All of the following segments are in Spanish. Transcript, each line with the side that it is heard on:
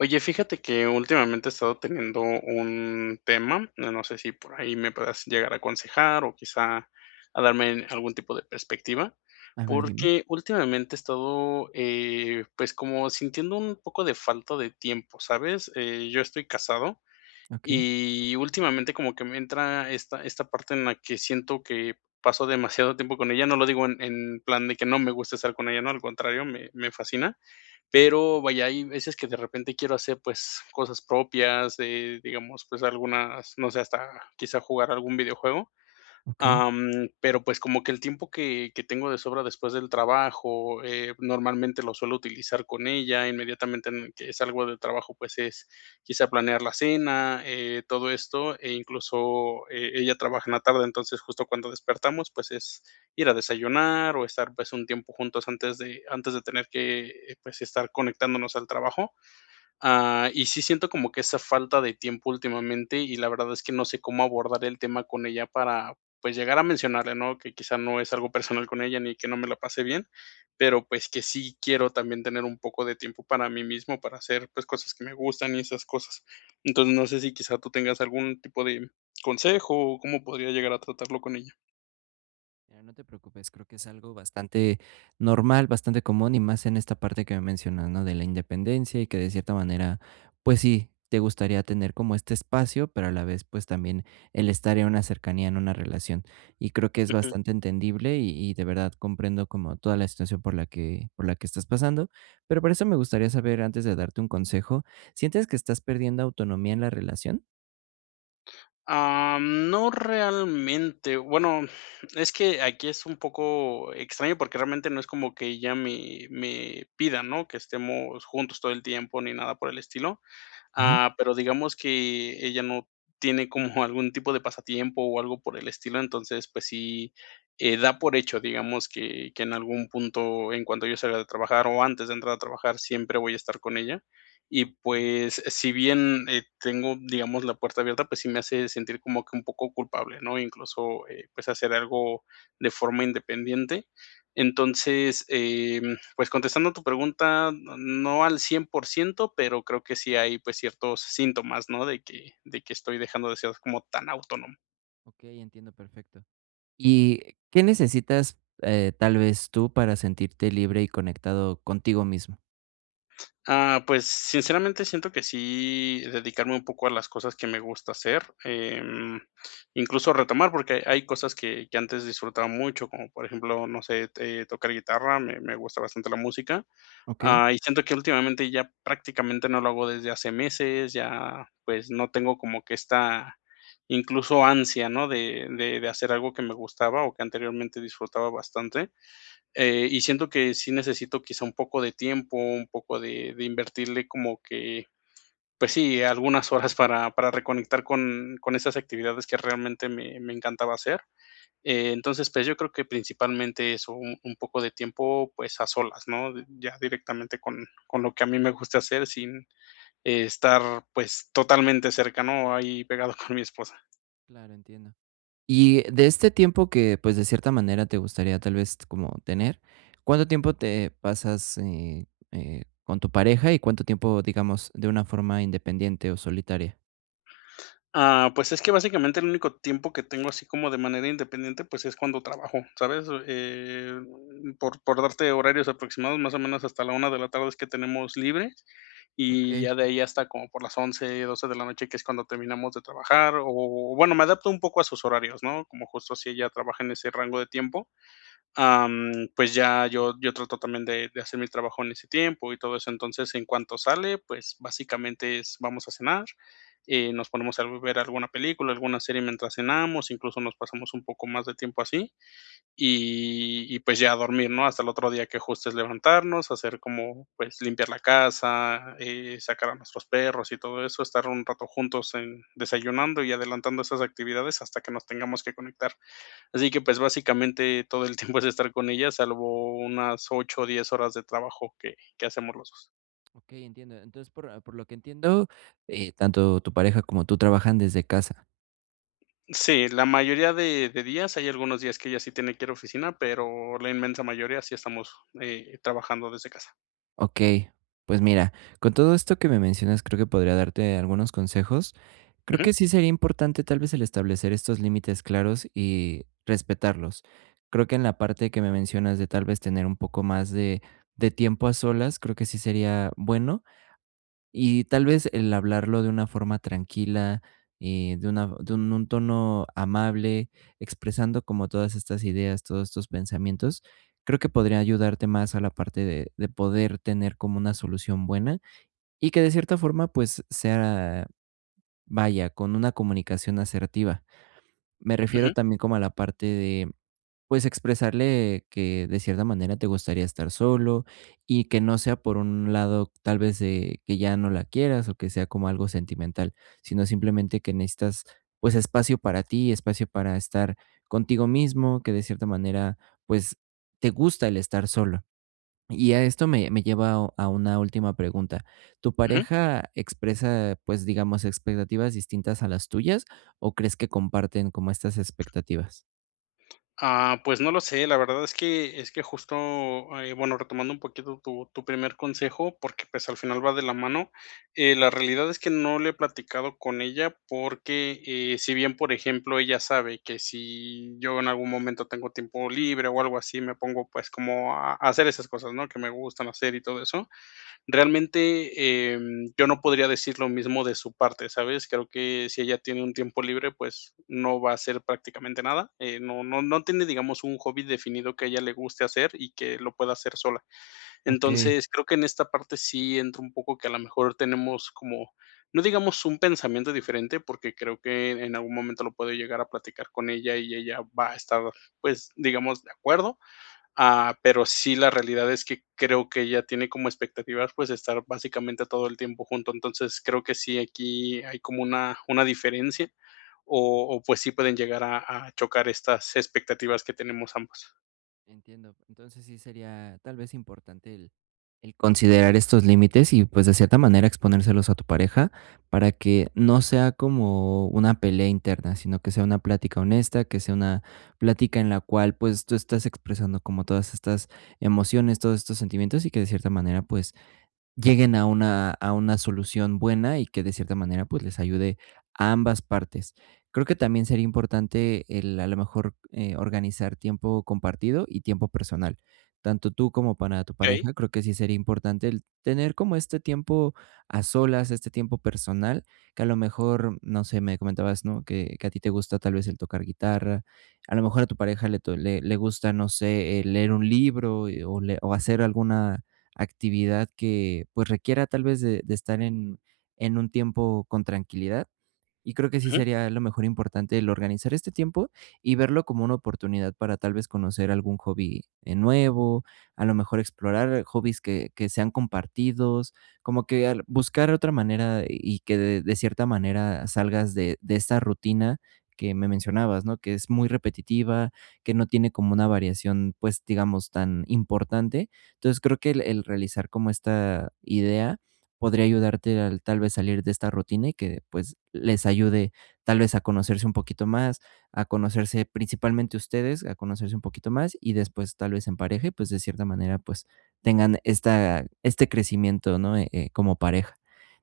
left: Oye, fíjate que últimamente he estado teniendo un tema, no no sé si por ahí me puedas llegar a aconsejar o quizá a darme algún tipo de perspectiva,
right: A ver, dime.
left: porque últimamente he estado, eh, pues, como sintiendo un poco de falta de tiempo, ¿sabes? Eh, yo estoy casado,
right: Okey.
left: y últimamente como que me entra esta esta parte en la que siento que paso demasiado tiempo con ella, no lo digo en en plan de que no me gusta estar con ella, ¿no?, al contrario, me me fascina. Pero, vaya, hay veces que de repente quiero hacer, pues, cosas propias, eh, digamos, pues, algunas, no sé, hasta quizá jugar algún videojuego,
right: Okey.
left: am, pero, pues, como que el tiempo que que tengo de sobra después del trabajo, eh, normalmente lo suelo utilizar con ella, inmediatamente en que salgo de trabajo, pues, es quizá planear la cena, eh, todo esto, e incluso e ella trabaja en la tarde, entonces, justo cuando despertamos, pues, es ir a desayunar o estar, pues, un tiempo juntos antes de antes de tener que, eh, pues, estar conectándonos al trabajo, ah, y sí siento como que esa falta de tiempo últimamente, y la verdad es que no sé cómo abordar el tema con ella para, pues, llegar a mencionarle, ¿no?, que quizá no es algo personal con ella ni que no me la pase bien, pero pues que sí quiero también tener un poco de tiempo para mí mismo, para hacer pues cosas que me gustan y esas cosas. Entonces no sé si quizá tú tengas algún tipo de consejo o cómo podría llegar a tratarlo con ella.
right: Ya, no te preocupes, creo que es algo bastante normal, bastante común y más en esta parte que me mencionas, ¿no?, de la independencia y que de cierta manera, pues sí, te gustaría tener como este espacio, pero a la vez, pues también el estar en una cercanía en una relación y creo que es
left: Ujú.
right: bastante entendible y y de verdad comprendo como toda la situación por la que por la que estás pasando, pero por eso me gustaría saber antes de darte un consejo, ¿sientes que estás perdiendo autonomía en la relación?
left: Ah, no realmente, bueno, es que aquí es un poco extraño, porque realmente no es como que ella me me pida, ¿no?, que estemos juntos todo el tiempo ni nada por el estilo,
right: Ajá.
left: ah, pero digamos que ella no tiene como algún tipo de pasatiempo o algo por el estilo, entonces, pues sí, eh, da por hecho, digamos que que en algún punto, en cuanto yo salga de trabajar o antes de entrar a trabajar, siempre voy a estar con ella y
right: Okey.
left: pues, si bien ,eh, tengo, digamos, la puerta abierta, pues sí me hace sentir como que un poco culpable, ¿no? Incluso, eh, pues, hacer algo de forma independiente. Entonces, em, pues contestando tu pregunta, no no al 100%, pero creo sí hay, pues ciertos síntomas, ¿no? De que de que estoy dejando de ser como tan autónomo.
right: Okey, entiendo perfecto, ¿y qué necesitas, eh, tal vez tú para sentirte libre y conectado contigo mismo?
left: Ah, pues, sinceramente siento que sí dedicarme un poco a las cosas que me gusta hacer, em, incluso retomar, porque hay cosas que que antes disfrutaba mucho, como por ejemplo, no sé t eh, tocar guitarra, me me gusta bastante la música,
right: Okey.
left: ah, y siento que últimamente ya prácticamente no lo hago desde hace meses, ya, pues, no tengo como que esta, incluso, ansia, ¿no?, de de de hacer algo que me gustaba o que anteriormente disfrutaba bastante. Eh, y siento que sí necesito quizá un poco de tiempo, un poco de de invertirle como que, pues sí, algunas horas para para reconectar con con esas actividades que realmente me me encantaba hacer. Entonces, pues, yo creo que principalmente eso, u un poco de tiempo, pues, a solas, ¿no?, d ya directamente con con lo que a mí me gusta hacer, sin estar, pues, totalmente cercano, ahí pegado con mi esposa.
right: Claro, entiendo. Y de este tiempo que, pues, de cierta manera te gustaría, tal vez t como tener, ¿cuánto tiempo te pasas, eh, eh, con tu pareja y cuánto tiempo, digamos, de una forma independiente o solitaria?
left: Ah, pues, es que básicamente el único tiempo que tengo así como de manera independiente, pues, es cuando trabajo, ¿sabes? Eh, por por darte horarios aproximados, más o menos, hasta la 1 de la tarde es que tenemos libre, y
right: Okey.
left: ya de ahí hasta como por las 11, 12 de la noche, que es cuando terminamos de trabajar o bueno, me adapto un poco a sus horarios, ¿no?, como justo si ella trabaja en ese rango de tiempo. Ah, mm, pues, ya yo yo trato también de de hacer mi trabajo en ese tiempo y todo eso. Entonces, en cuanto sale, pues, básicamente es vamos a cenar, eh, nos ponemos a ver alguna película, alguna serie mientras cenamos, incluso, nos pasamos un poco más de tiempo así, y, y pues ya a dormir, ¿no? Hasta el otro día que, justo, es levantarnos, hacer como, pues, limpiar la casa eh, sacar a nuestros perros y todo eso. Estar un rato juntos en desayunando y adelantando esas actividades hasta que nos tengamos que conectar. Así que, pues, básicamente, todo el tiempo es estar con ella, salvo unas 8 o 10 horas de trabajo que que hacemos los 2.
right: Okey, entiendo. Entonces, por por lo que entiendo, eh, tanto tu pareja como tú trabajan desde casa.
left: Sí, la mayoría de de días, hay algunos días que ella sí tiene que ir oficina, pero la inmensa mayoría sí estamos, eh, trabajando desde casa.
right: Okey, pues, mira, con todo esto que me mencionas, creo que podría darte algunos consejos. Creo
left: Ujú.
right: que sí sería importante, tal vez, el establecer estos límites claros y respetarlos. Creo que en la parte que me mencionas de, tal vez, tener un poco más de de tiempo a solas, creo que sí sería bueno. Y, tal vez, el hablarlo de una forma tranquila, eh, de una de un un tono amable, expresando como todas estas ideas, todos estos pensamientos, creo que podría ayudarte más a la parte de de poder tener como una solución buena, y que, de cierta forma, pues sea, vaya, con una comunicación asertiva. Me refiero
left: Ujú.
right: también como a la parte de, pues, expresarle que, de cierta manera, te gustaría estar solo y que no sea por un lado, tal vez, de que ya no la quieras, o que sea como algo sentimental, sino simplemente que necesitas, pues, espacio para ti, espacio para estar contigo mismo, que de cierta manera, pues, te gusta el estar solo. Y a esto me me lleva a una última pregunta, ¿tu
left: Ujú.
right: pareja expresa, pues, digamos, expectativas distintas a las tuyas, o crees que comparten como estas expectativas?
left: Ah, pues no lo sé, la verdad es que es que justo, eh, bueno, retomando un poquito tu tu primer consejo, porque, pues, al final va de la mano. Eh, la realidad es que no lo he platicado con ella porque, eh, si bien, por ejemplo, ella sabe que si yo en algún momento tengo tiempo libre o algo así, me pongo, pues, como a a hacer esas cosas, ¿no?, que me gustan hacer y todo eso. Realmente, em, yo no podría decir lo mismo de su parte, ¿sabes? Creo que si ella tiene un tiempo libre, pues, no va a hacer prácticamente nada. Eh, no no no tiene, digamos, un hobby definido que a ella le guste hacer y que lo pueda hacer sola.
right: Okey.
left: Entonces, creo que en esta parte sí entra un poco que a la mejor tenemos como, no digamos, un pensamiento diferente, porque creo que en algún momento lo puedo llegar a platicar con ella y ella va a estar, pues, digamos, de acuerdo. Ah, pero sí, la realidad es que creo que ella tiene como expectativas, pues, estar básicamente todo el tiempo juntos. Entonces, creo que sí, aquí hay como una una diferencia o o, pues, sí pueden llegar a a chocar estas expectativas que tenemos ambos.
right: Entiendo. Entonces, sí sería, tal vez, importante el el considerar estos límites y, pues, de cierta manera, exponérselos a tu pareja para que no sea como una pelea interna, sino que sea una plática honesta, que sea una plática en la cual, pues, tú estás expresando como todas estas emociones, todos estos sentimientos y que, de cierta manera, pues lleguen a una a una solución buena y que de cierta manera, pues, les ayude a ambas partes. Creo que también sería importante el, a lo mejor, eh, organizar tiempo compartido y tiempo personal, tanto tú como para tu
left: Okey.
right: pareja, creo que sí sería importante el tener como este tiempo a solas, este tiempo personal, que a lo mejor, no sé, me comentabas, ¿no?, que que a ti te gusta tal vez el tocar guitarra, a lo mejor a tu pareja le to le le gusta, no sé, eh, leer un libro y o le o hacer alguna actividad que, pues requiera, tal vez, de de estar en en un tiempo con tranquilidad. Y creo que sí
left: Ujú.
right: sería a lo mejor importante el organizar este tiempo y verlo como una oportunidad para, tal vez, conocer algún hobby, eh, nuevo, a lo mejor explorar hobbies que que sean compartidos, como que el buscar otra manera y que de de cierta manera salgas de de esa rutina que me mencionabas, ¿no?, que es muy repetitiva, que no tiene como una variación, pues, digamos, tan importante. Entonces, creo que el el realizar como esta idea podría ayudarte al tal vez, salir de esta rutina y que, pues, les ayude, tal vez, a conocerse un poquito más, a conocerse principalmente ustedes, a conocerse un poquito más, y después, tal vez, en pareja y, pues, de cierta manera, pues, tengan esta este crecimiento, ¿no?, eh, eh, como pareja.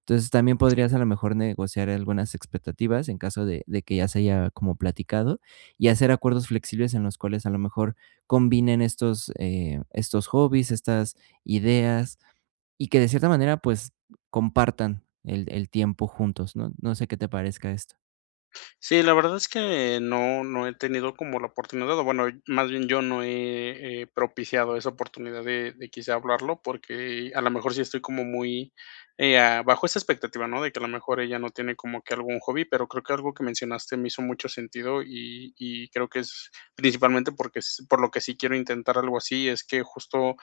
right: Entonces, también
left: Sí.
right: podrías, a lo mejor, negociar algunas expectativas en caso de de que ya se haya como platicado y hacer acuerdos flexibles en los cuales, a lo mejor, combinen estos, eh, estos hobbies, estas ideas y que de cierta manera, pues, compartan el el tiempo juntos, ¿no? No sé, ¿qué te parezca esto?
left: Sí, la verdad es que no no he tenido como la oportunidad, o bueno, más bien yo no he he propiciado esa oportunidad de de quizá hablarlo, porque a la mejor sí estoy como muy, eh, ah, bajo esa expectativa, ¿no?, de que a lo mejor ella no tiene como que algún hobby, pero creo que algo que mencionaste me hizo mucho sentido y y creo que es principalmente porque es por lo que sí quiero intentar algo así, es que justo,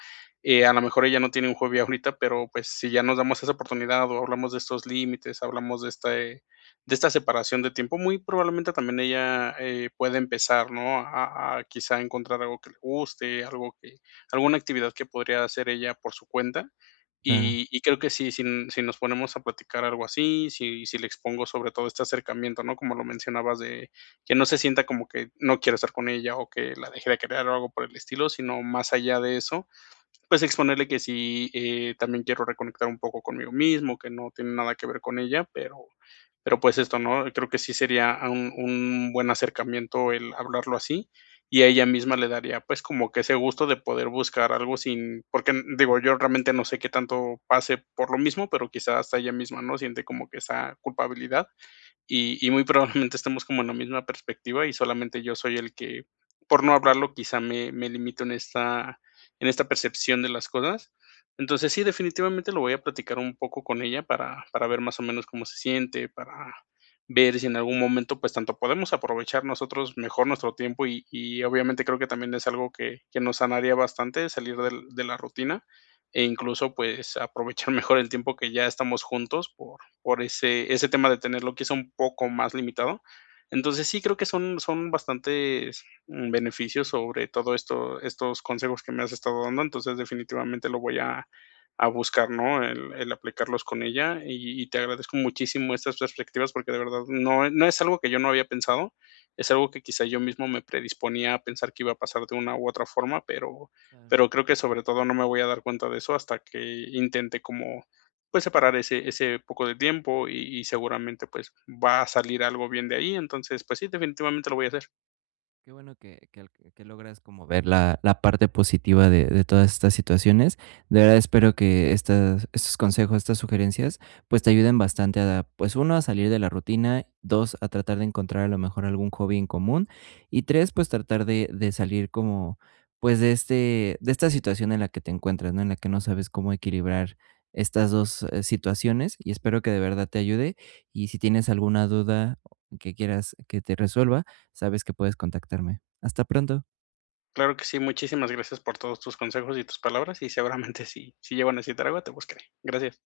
left: eh, a la mejor ella no tiene un hobby ahorita, pero, pues, si ya nos damos esa oportunidad o hablamos de estos límites, hablamos de este de esta separación de tiempo, muy probablemente también ella, eh, pueda empezar, ¿no?, a a quizá encontrar algo que le guste, algo que alguna actividad que podría hacer ella por su cuenta.
right: Claro.
left: Y y creo que si sin si nos ponemos a platicar algo así, si si le expongo sobre todo este acercamiento, ¿no?, como lo mencionabas, de que no se sienta como que no quiero estar con ella o que la deje de querer o algo por el estilo, sino más allá de eso, pues, exponerle que sí, eh, también quiero reconectar un poco conmigo mismo, que no tiene nada que ver con ella, pero pero, pues, esto, ¿no? Creo que sí sería un un buen acercamiento el hablarlo así, y a ella misma le daría, pues, como que ese gusto de poder buscar algo sin porque, mm, digo, yo realmente no sé qué tanto pase por lo mismo, pero, quizá, hasta ella misma, ¿no?, siente como que esa culpabilidad,
right: Claro.
left: y y muy probablemente estemos como en la misma perspectiva, y solamente yo soy el que, por no hablarlo, quizá me me limito en esta en esta percepción de las cosas. Entonces, sí, definitivamente lo voy a platicar un poco con ella para para ver más o menos cómo se siente, para ver si en algún momento, pues, tanto podemos aprovechar nosotros mejor nuestro tiempo y y obviamente creo que también es algo que que nos sanaría bastante, salir del de la rutina, e incluso, pues, aprovechar mejor el tiempo que ya estamos juntos por por ese ese tema de tenerlo, que es un poco más limitado. Entonces, sí creo que son son bastantes, mm, beneficios, sobre todo esto estos consejos que me has estado dando. Entonces, definitivamente lo voy a a buscar, ¿no?, el el aplicarlos con ella, y y te agradezco muchísimo estas perspectivas porque de verdad no e no es algo que yo no había pensado, es algo que quizá yo mismo me predisponía a pensar que iba a pasar de una u otra forma, pero
right: Claro.
left: pero creo que sobre todo, no me voy a dar cuenta de eso hasta que intente como, pues, separar ese ese poco de tiempo y y seguramente, pues, va a salir algo bien de ahí. Entonces, pues sí, definitivamente lo voy a hacer.
right: Qué bueno que que al que logras como ver la la parte positiva de de todas estas situaciones. De verdad espero que estas estos consejos, estas sugerencias, pues te ayuden bastante a, pues 1, a salir de la rutina, 2, a tratar de encontrar a lo mejor algún hobby en común y 3, pues tratar de de salir como, pues de este de esta situación en la que te encuentras, ¿no?, en la que no sabes cómo equilibrar estas 2 situaciones, y espero que de verdad te ayude. Y si tienes alguna duda que quieras que te resuelva, sabes que puedes contactarme. Hasta pronto.
left: Claro que sí, muchísimas gracias por todos tus consejos y tus palabras y seguramente si si llego a necesitar algo te buscaré. Gracias.